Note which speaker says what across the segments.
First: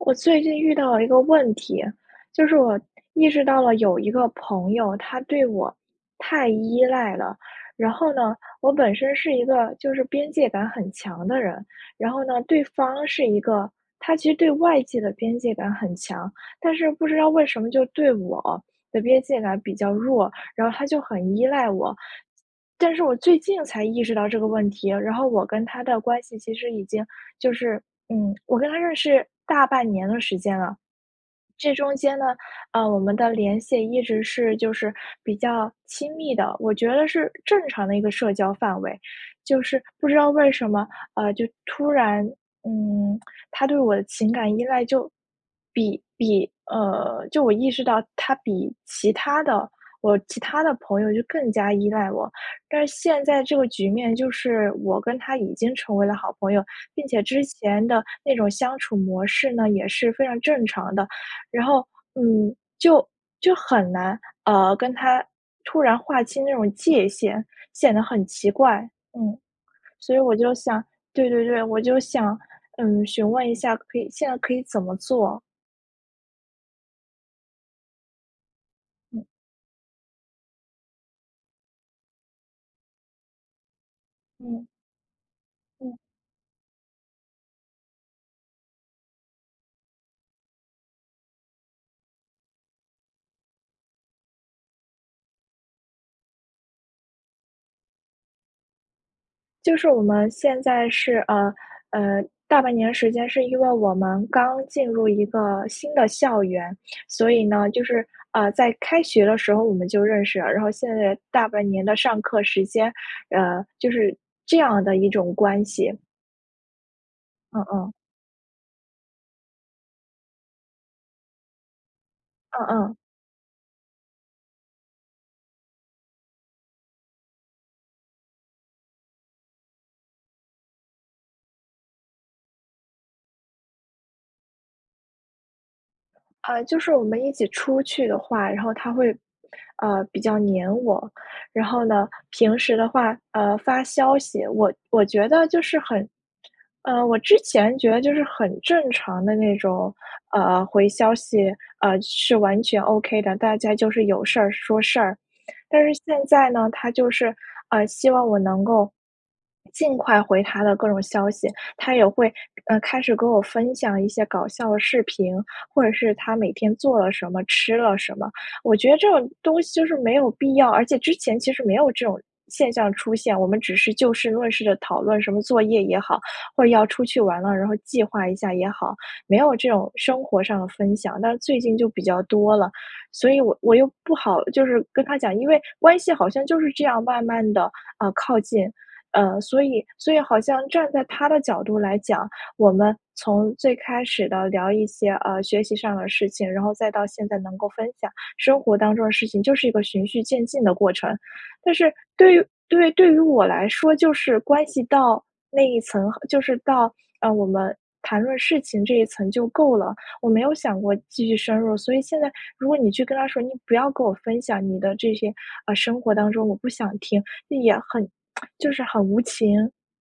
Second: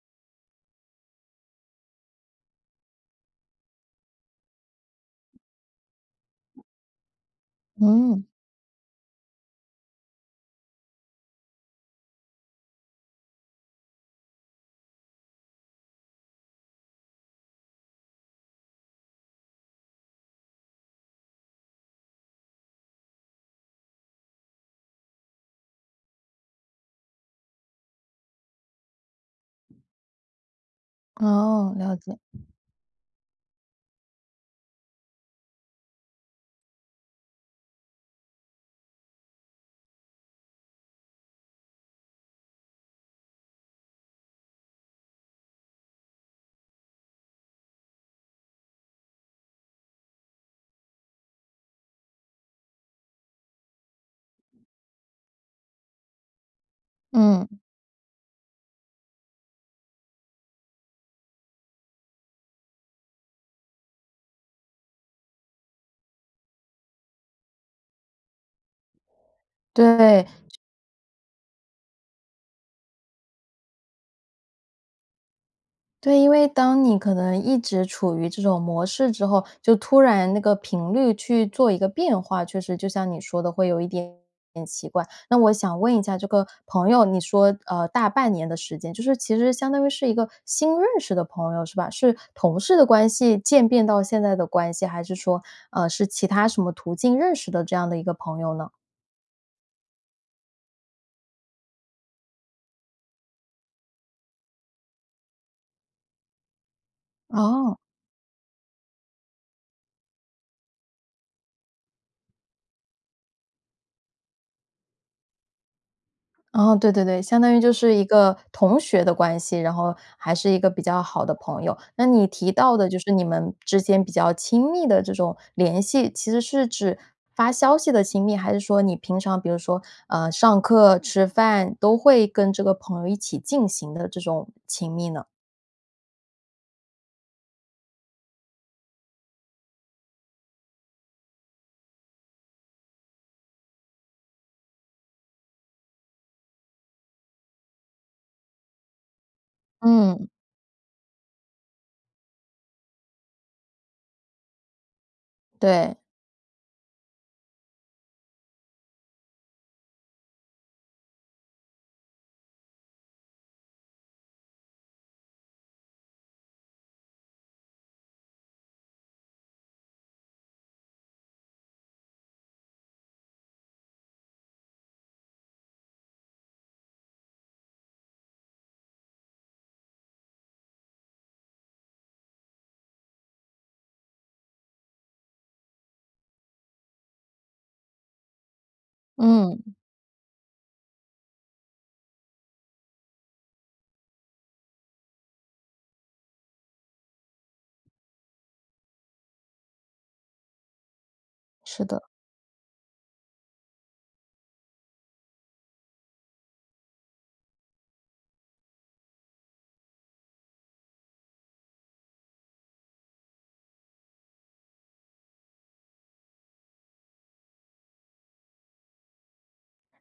Speaker 1: 我最近遇到了一个问题，就是我意识到了有一个朋友，他对我太依赖了。然后
Speaker 2: 嗯。
Speaker 1: 呢，我本身是一个就是边界感很强的人。然后呢，对方是一个他其实对外界的边界感很强。但是不知道为什么就对我的边界感比较弱，然后他就很依赖我。但是我最近才意识到这个问题，然后我跟他的关系其实已经就是嗯，我跟他认识大半年的时间了。
Speaker 2: 哦，
Speaker 1: 这中
Speaker 2: 了
Speaker 1: 间
Speaker 2: 解。
Speaker 1: 呢，呃，我们的联系一直是就是比较亲密的，我觉得是正常的一个社交范围。就是不知道为什么，呃，就突然，嗯，他对我的情感依赖就比比，呃就我意识到他比其他的我其他的朋友就更加依赖我。但是现在这个局面就是，我跟他已经成为了好朋友，并且之
Speaker 2: 嗯。
Speaker 1: 前的那种相处模式呢，也是非常正常的。然后，嗯，就就很难，呃，跟他突然划清那种界限，显得很奇怪。嗯。所以
Speaker 2: 对。
Speaker 1: 我就想对对对，我就想，嗯，询问一下可以现在可以怎么做。
Speaker 2: 对，因为当你可能一直处于这种模式
Speaker 1: 嗯。
Speaker 2: 之后，就突然那个频率去做一个变化，确实就像你说的会有一点点
Speaker 1: 嗯。
Speaker 2: 奇怪。那我想
Speaker 1: 嗯。
Speaker 2: 问一下这个朋友，你说，呃，大半年的时间，就是其实相当于是一个新认识的朋友，是吧？是同事的关系渐变到现在的关系，还是说，呃，是其他什么途径认识的这样的一个朋友呢？
Speaker 1: 就是我们现在是，呃，呃，大半年时间是因为我们刚进入一个新的校园，所以呢
Speaker 2: 哦。
Speaker 1: 就是，呃，在开学的时候我们就认识了。然后现在大半年的上课时间，呃，就是这样的一种关系。
Speaker 2: 哦，对对对，相当于
Speaker 1: 嗯
Speaker 2: 就
Speaker 1: 嗯。
Speaker 2: 是一个同学的关系，然后还是一个比较好的朋友。那你提
Speaker 1: 嗯
Speaker 2: 到的
Speaker 1: 嗯。
Speaker 2: 就是你们之间比较亲密的这种联系，其实是指发消息的亲密，还是说你平常比如说，呃，上课、吃饭都会跟这个朋友一起进行的这种亲密呢？
Speaker 1: 呃，就是我们一起出去的话，然后他会，呃，比较黏我。然后呢，平时的话，呃，发消息，我我觉得就是很呃，我之前觉得就是很正常的那种，
Speaker 2: 嗯。
Speaker 1: 呃，回消息，呃，是完全 OK 的。大家就是有事儿说事儿。但是
Speaker 2: 对。
Speaker 1: 现在呢，他就是，呃，希望我能够，尽快回他的各种消息。他也会，呃，开始跟我分享一些搞笑的视频，或者是他每天做了什么，吃了什么。我觉得这种东西就是没有必要，而且之前其实没有这种现象出现。我们只是就事论事地讨论什么作业也好，或者要出去玩了，然后计划一下也好。没有这种生活上的分享，那最近就比较多了。所以我我又不好，就是跟他讲，因为关系好像就是这样慢慢地啊，靠近。呃，所
Speaker 2: 嗯。
Speaker 1: 以所以好像站在他的角度来讲，我们从最开始地聊一些，呃，学习上的事情，然后再到现在能够分享生活当中的事情，就是一个循序渐进的过程。但
Speaker 2: 是
Speaker 1: 是
Speaker 2: 的。
Speaker 1: 对于对，对于我来说就是关系到那一层就是到，呃，我们谈论事情这一层就够了，我没有想过继续深入。所以现在如果你去跟他说你不要跟我分享你的这些，呃，生活当中我不想听，那也很 就是很无情，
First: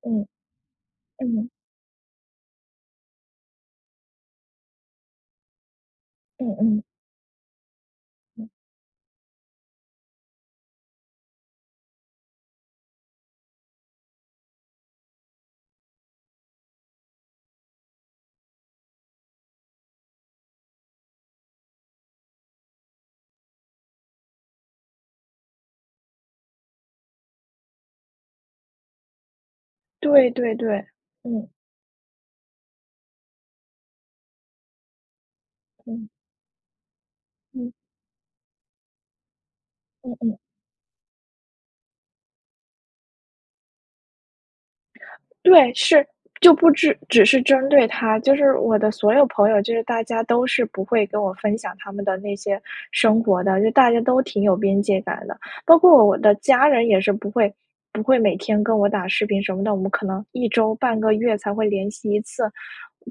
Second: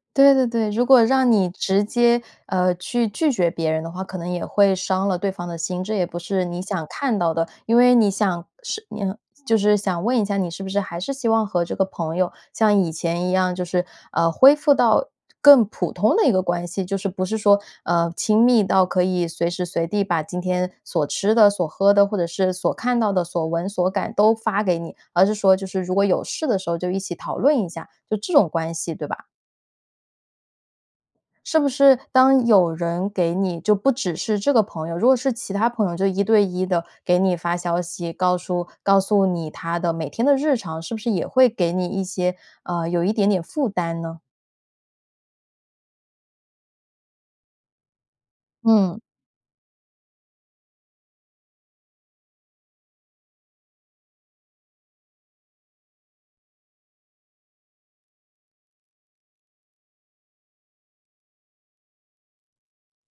Speaker 1: 嗯，
Speaker 2: 对对对，如果让
Speaker 1: 嗯。
Speaker 2: 你直接，呃，去拒绝别人的话，可能也会伤了对方的心，这也不是
Speaker 1: 嗯
Speaker 2: 你
Speaker 1: 嗯。
Speaker 2: 想看到的。因为你想
Speaker 1: 嗯。
Speaker 2: 是你就是想问一下，你是不是还是希望和这个朋友像以前一样，就是，呃，恢复到更普通的一个关系，就是不是说，呃，亲密到可以随时随地把今天所吃的、所喝的，或者是所看到的所闻所感都发给你，而是说就是如果有事的时候就一起讨论一下，就这种关系，对吧？
Speaker 1: 对对对，嗯。
Speaker 2: 是不是当有人给你就不只是这个朋友，如果是其他朋友就
Speaker 1: 嗯。
Speaker 2: 一对一地给你发
Speaker 1: 嗯。
Speaker 2: 消息，告诉告诉你他的每
Speaker 1: 嗯
Speaker 2: 天的
Speaker 1: 嗯。
Speaker 2: 日常，是不是也会给你一些呃，有一点点负担呢？
Speaker 1: 对，是，就不只只是针对他，就是我的
Speaker 2: 嗯。
Speaker 1: 所有朋友，就是大家都是不会跟我分享他们的那些生活的，就大家都挺有边界感的。包括我的家人也是不会不会每天跟我打视频什么的，我们可能1周半个月才会联系一次，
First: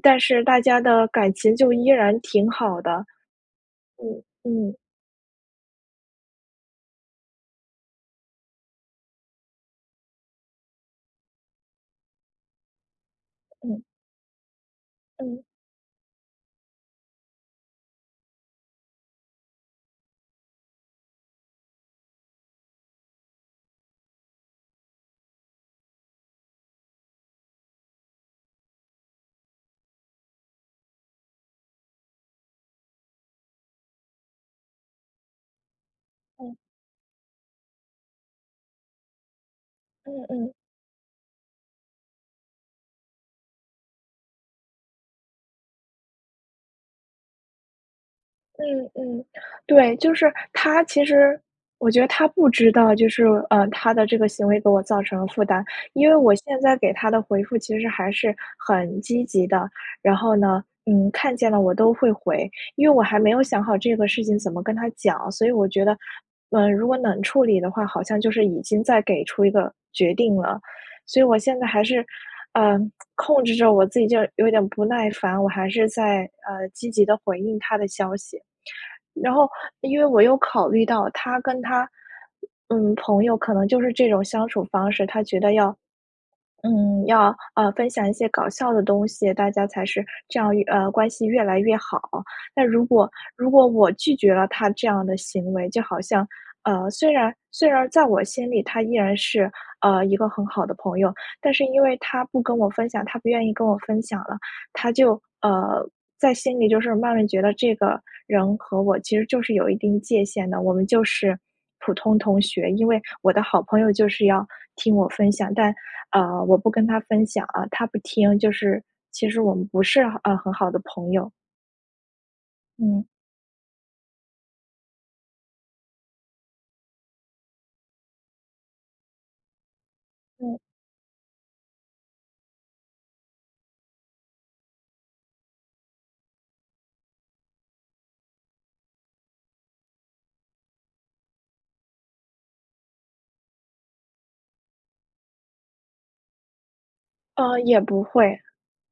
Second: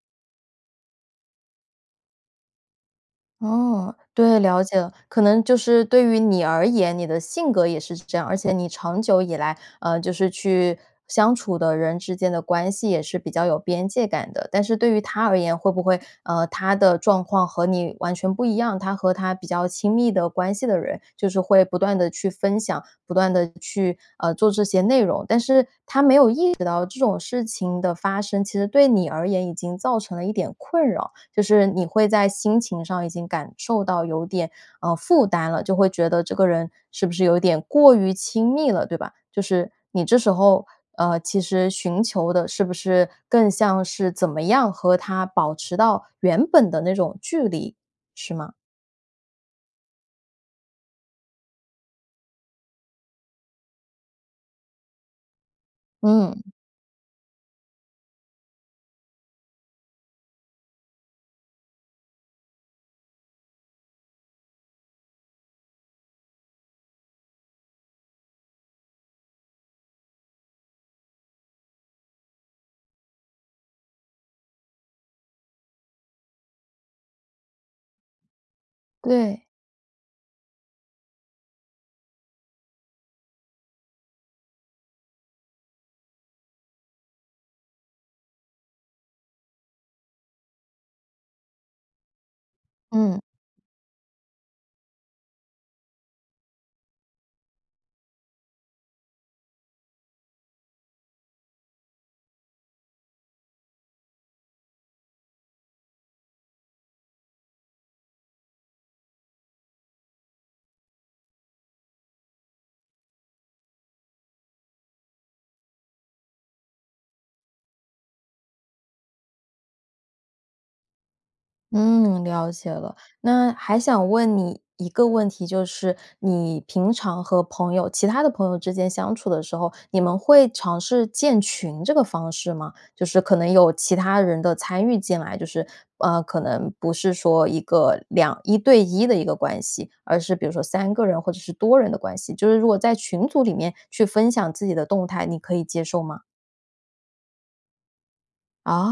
Speaker 1: 但是大家的感情就依然挺好的。
Speaker 2: 哦，
Speaker 1: 嗯，
Speaker 2: 对，了
Speaker 1: 嗯。
Speaker 2: 解了。可能就是对于你而言，你的性格也是这样。而且你长久以来，呃，就是去相处的人之间的关系也是比较有
Speaker 1: 嗯。
Speaker 2: 边界感的。但是对于他
Speaker 1: 嗯。
Speaker 2: 而言，会不会，呃，他的状况和你完全不一样。他和他比较亲密的关系的人，就是会不断地去分享，不断地去，呃，做这些内容。但是他没有意识到这种事情的发生，其实对你而言已经造成了一点困扰。就是你会在心情上已经感受到有点，呃，负担了，就会觉得这个
Speaker 1: 嗯。
Speaker 2: 人是不是有点过于亲密了，对吧？就是你这
Speaker 1: 嗯
Speaker 2: 时
Speaker 1: 嗯。
Speaker 2: 候，呃，其实寻求的是不是更像是怎么样和他保持到原本的那种距离，是吗？
Speaker 1: 嗯嗯，对，就是他其实我觉得他不知道就是，呃，他的这个行为给我造成了负担。因为我
Speaker 2: 嗯。
Speaker 1: 现在给他的回复其实还是很积极的，然后呢，嗯，看见了我都会回。因为我还没有想好这个事情怎么跟他讲，所以我觉得，呃，如果冷处理的话，好像就是已经在给出一个决定了。所以我现在还是，呃，控制着我自己就有点不耐烦，我还是在，呃，积极地回应他的消息。然
Speaker 2: 对。
Speaker 1: 后因为我又考虑到他跟他嗯，朋友可能就是这种相处方式，他觉得要嗯，要，呃，分享一些搞笑的东西，大家才是这样，呃，关系越来越好。但如果
Speaker 2: 嗯。
Speaker 1: 如果我拒绝了他这样的行为，就好像，呃，虽然虽然在我心里他依然是，呃，一个很好的朋友。但是因为他不跟我分享，他不愿意跟我分享了，他就，呃，在心里就是慢慢觉得这个人和我其实就是有一定界限的，我们就是普通同学。因为我的好朋友就是要听我分享，但，呃，我不跟他分享啊，他不听就是其实我们不是，呃，很好的朋友。
Speaker 2: 嗯，了解了。
Speaker 1: 嗯。
Speaker 2: 那还想问你一个问题，就是你平常和朋友其他的朋友之间相处的时候，你们会
Speaker 1: 嗯。
Speaker 2: 尝试建群这个方式吗？就是可能有其他人的参与进来，就是，呃，可能不是说1个21对1的一个关系。而是比如说3个人或者是多人的关系，就是如果在群组里面，去分享自己的动态，你可以接受吗？
Speaker 1: 呃，也不会。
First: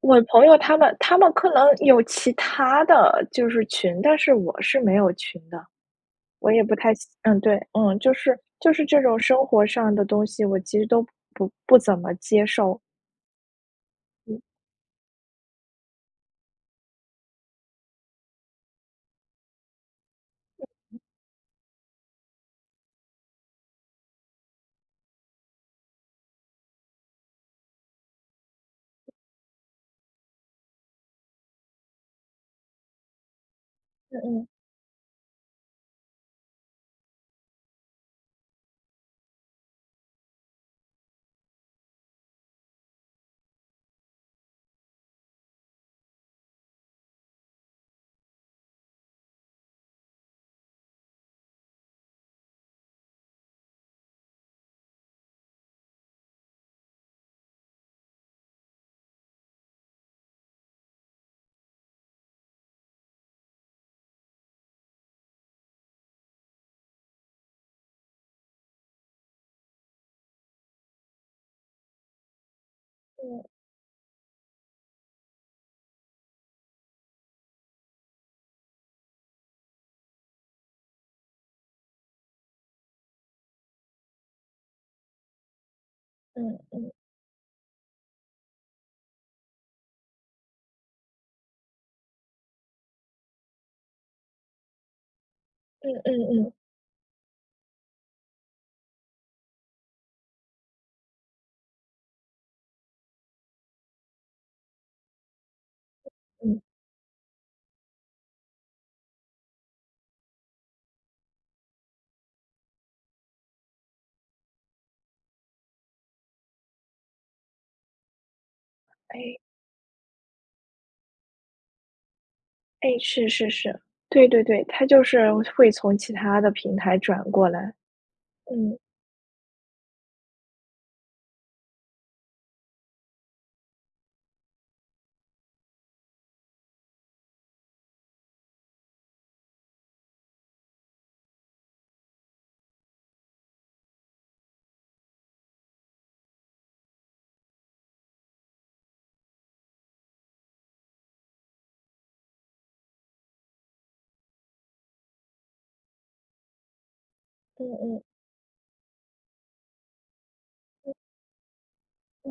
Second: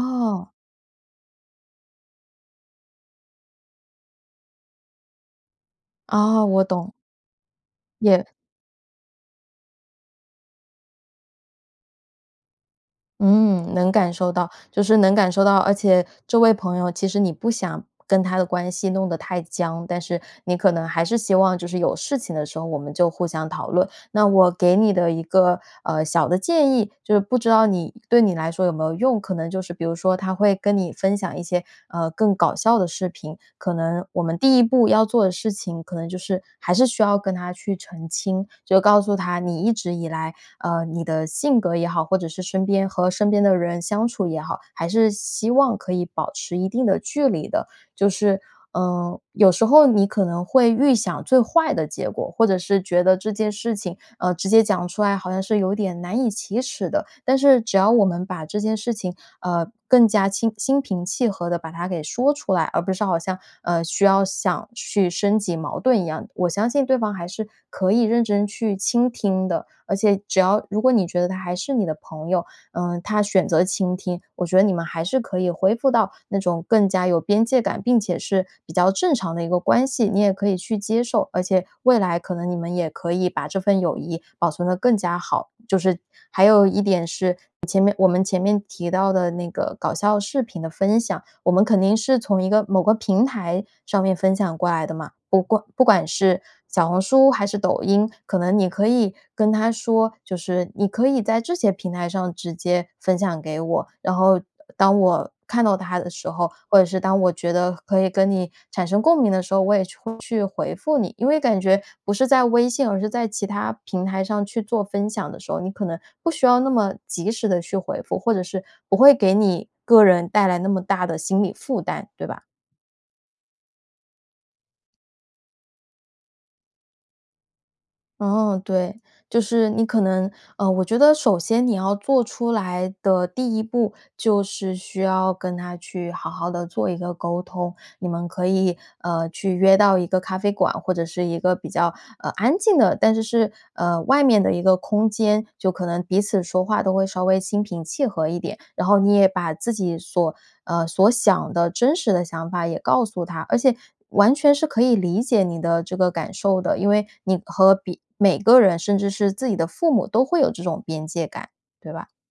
Speaker 1: 我朋友他们他们可能有其它的，就是群。但是我是没有群的。
Speaker 2: 哦，
Speaker 1: 我也
Speaker 2: 我
Speaker 1: 不
Speaker 2: 懂。
Speaker 1: 太想嗯，对，就
Speaker 2: 也
Speaker 1: 是就是这种生活上的东西，我其实都不不怎么接受。
Speaker 2: 嗯，能感受
Speaker 1: 嗯。
Speaker 2: 到，就是能感受到。而且这位朋友，其实你不想跟他的关系弄得太僵，但是，你
Speaker 1: 嗯
Speaker 2: 可能
Speaker 1: 嗯。
Speaker 2: 还是希望就是有事情的时候，我们就互相讨论。那我给你的一个，呃，小的建议，就是不知道你对你来说有没有用。可能就是比如说，他会跟你分享一些，呃，更搞笑的视频。可能
Speaker 1: 嗯
Speaker 2: 我们
Speaker 1: 嗯。
Speaker 2: 第1步要做的事情，可能就是还是需要跟他去澄清，就告诉他你一直以来，呃，你的性格也好，或者是身边和身边的人相处也好，还是希望可以保持一定的距离的。就是，呃，有时候，你可能会预想最坏的结果。或者是觉得，这件事情，呃，直接讲出来好像是有点难以启齿的。但是只要我们把这件事情，呃，更加心心平气和地，把它给说出来。而不是好像，呃，需要想去升级矛盾一样。我相信对方还是，可以认真去倾听的。而且只要如果你觉得，他还是你的朋友，呃，他
Speaker 1: 嗯。
Speaker 2: 选择倾听，我觉得你们还是可以恢复到，那种更加有边界感，并且是比较正常的一个关系。你也可以去接受，而且未来可能你们也可以把这份友谊保存得更加好。就是还
Speaker 1: 嗯
Speaker 2: 有一
Speaker 1: 嗯。
Speaker 2: 点是，前面我们前面提到的那个搞笑视频的分享，我们肯定是从一个某个平台上面分享过来的嘛。不过不
Speaker 1: 嗯
Speaker 2: 管
Speaker 1: 嗯
Speaker 2: 是
Speaker 1: 嗯。
Speaker 2: 小红书还是抖音，可能你可以跟他说，就是你可以在这些平台上直接分享给我。然后当我看到它的时候，
Speaker 1: 嗯。
Speaker 2: 或者是当我觉得可以跟你产生共鸣的时候，我也去会去回复你，因为感觉不是在微信，而是在其他平台上去做分享的时候，你可能不需要那么及时地去回复，或者是，不会给
Speaker 1: 诶。
Speaker 2: 你个人带来那么大的心理负担，对吧？
Speaker 1: 哎，是是是，对对对，他就是会从其他的平台转过来，
Speaker 2: 哦，
Speaker 1: 嗯。
Speaker 2: 对。就是你可能，呃，我觉得首先你要做出来的第1步，就是需要跟他去好好地做一个沟通。你们可以，呃，去约到一个咖啡馆，或者是一个比较，呃，安静的，但是是，呃，外面的一个空间，就可能彼此说话都会稍微心平气和一点。然后你也把自己所呃，所想的真实的想法也告诉他。而且完全是可以理解你的这个感受的，因为你
Speaker 1: 嗯
Speaker 2: 和别
Speaker 1: 嗯。
Speaker 2: 每每个人甚至是自己的父母都会有这种
Speaker 1: 嗯。
Speaker 2: 边界感，对吧？
Speaker 1: 嗯，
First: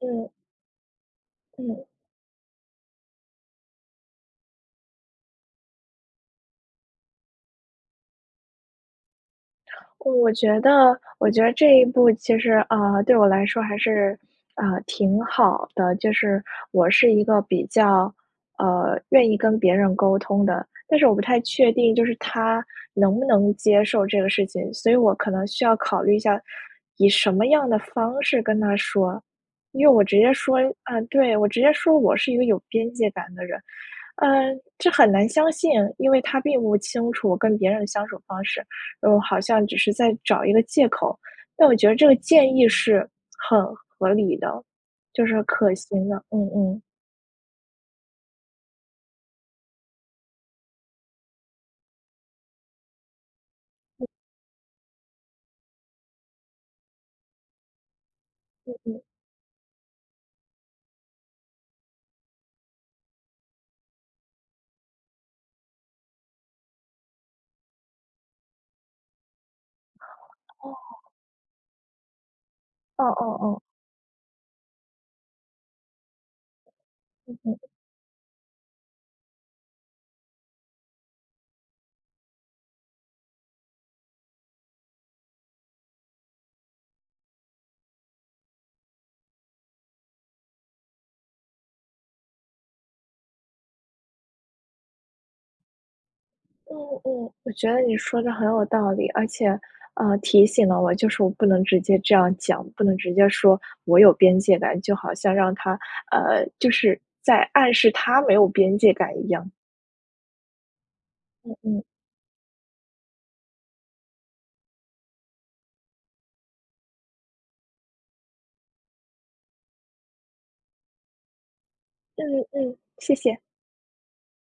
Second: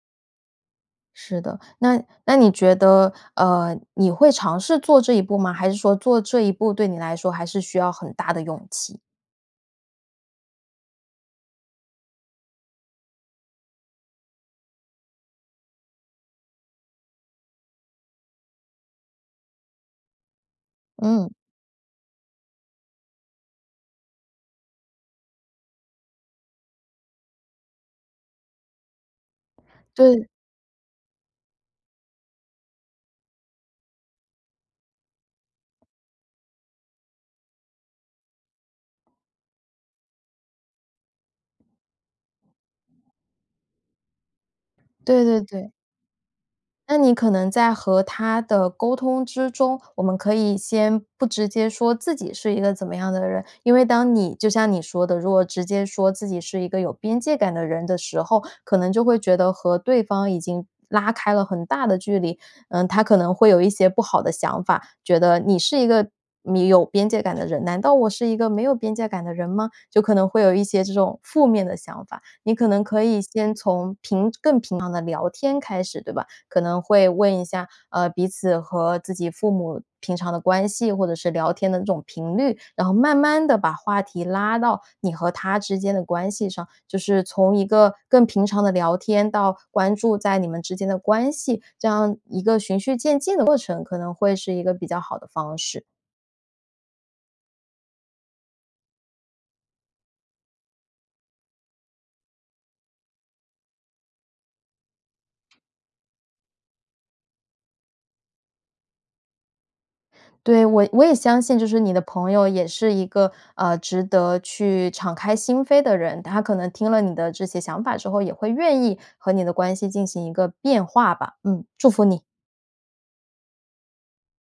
Speaker 1: 嗯。
Speaker 2: 是的。
Speaker 1: 嗯。
Speaker 2: 那那你觉得，呃，你会尝试做这一步吗？还是说做这一步对你来说还是需要很大的勇气？
Speaker 1: 我觉得我觉得这一步其实，呃，对我来说还是，呃，挺好的。就是我是一个比较，呃，愿意跟别人沟通的，但是我不
Speaker 2: 嗯。
Speaker 1: 太确定就是他能不能接受这个事情，所以我可能需要考虑一下以什么样的方式跟他说。因为我直
Speaker 2: 对。
Speaker 1: 接说，啊，对我直接说：“我是一个有边界感的人，”呃，这很难相信，因为他并不清楚我跟别人的相处方式，嗯，好像只是在找一个借口。但我觉得这个建议是很合理的，
Speaker 2: 对
Speaker 1: 就
Speaker 2: 对
Speaker 1: 是
Speaker 2: 对。
Speaker 1: 可行的。嗯嗯。
Speaker 2: 那你可能在和他的沟通之中，我们可以先不直接说自己是一个怎么样的人。因为当你就像你说的，如果直接说自己是一个有边界感的人的时候，
Speaker 1: 嗯
Speaker 2: 可能
Speaker 1: 嗯。
Speaker 2: 就会觉得和对方已经拉开了很大的距离，嗯，他可能会有一些不好的想法，觉得：“你是一个你有边界感的人，难道我是一个没有边界感的人吗？”就可能会有一些这
Speaker 1: 哦。
Speaker 2: 种负面的想法，你可能可
Speaker 1: 嗯
Speaker 2: 以
Speaker 1: 嗯
Speaker 2: 先
Speaker 1: 嗯。
Speaker 2: 从平更平常的聊天开始对吧？可能会问
Speaker 1: 嗯
Speaker 2: 一
Speaker 1: 嗯。
Speaker 2: 下，呃，彼此和自己父母平常的关系或者是聊天的这种频率，然后慢慢地把话题拉到你和他之间的关系上，就是从一个更平常的聊天到关注在你们之间的关系，这样一个循序渐进的过程，可能会是一个比较好的方式。
Speaker 1: 嗯嗯，我觉得你说的很有道理。而且，呃，提醒了我，就是我不能直接这样讲，不能直接说“我有边界感”，就好像让他呃，就是在暗示他没有边界感一样。
Speaker 2: 对，我我也相
Speaker 1: 嗯
Speaker 2: 信就是
Speaker 1: 嗯。
Speaker 2: 你的朋友也是一个，呃，值得去敞开心扉的人，他可能听了你的这些想法之后，也会愿意和你的关系进行一个变化吧。嗯，祝福你。
Speaker 1: 嗯嗯，谢谢。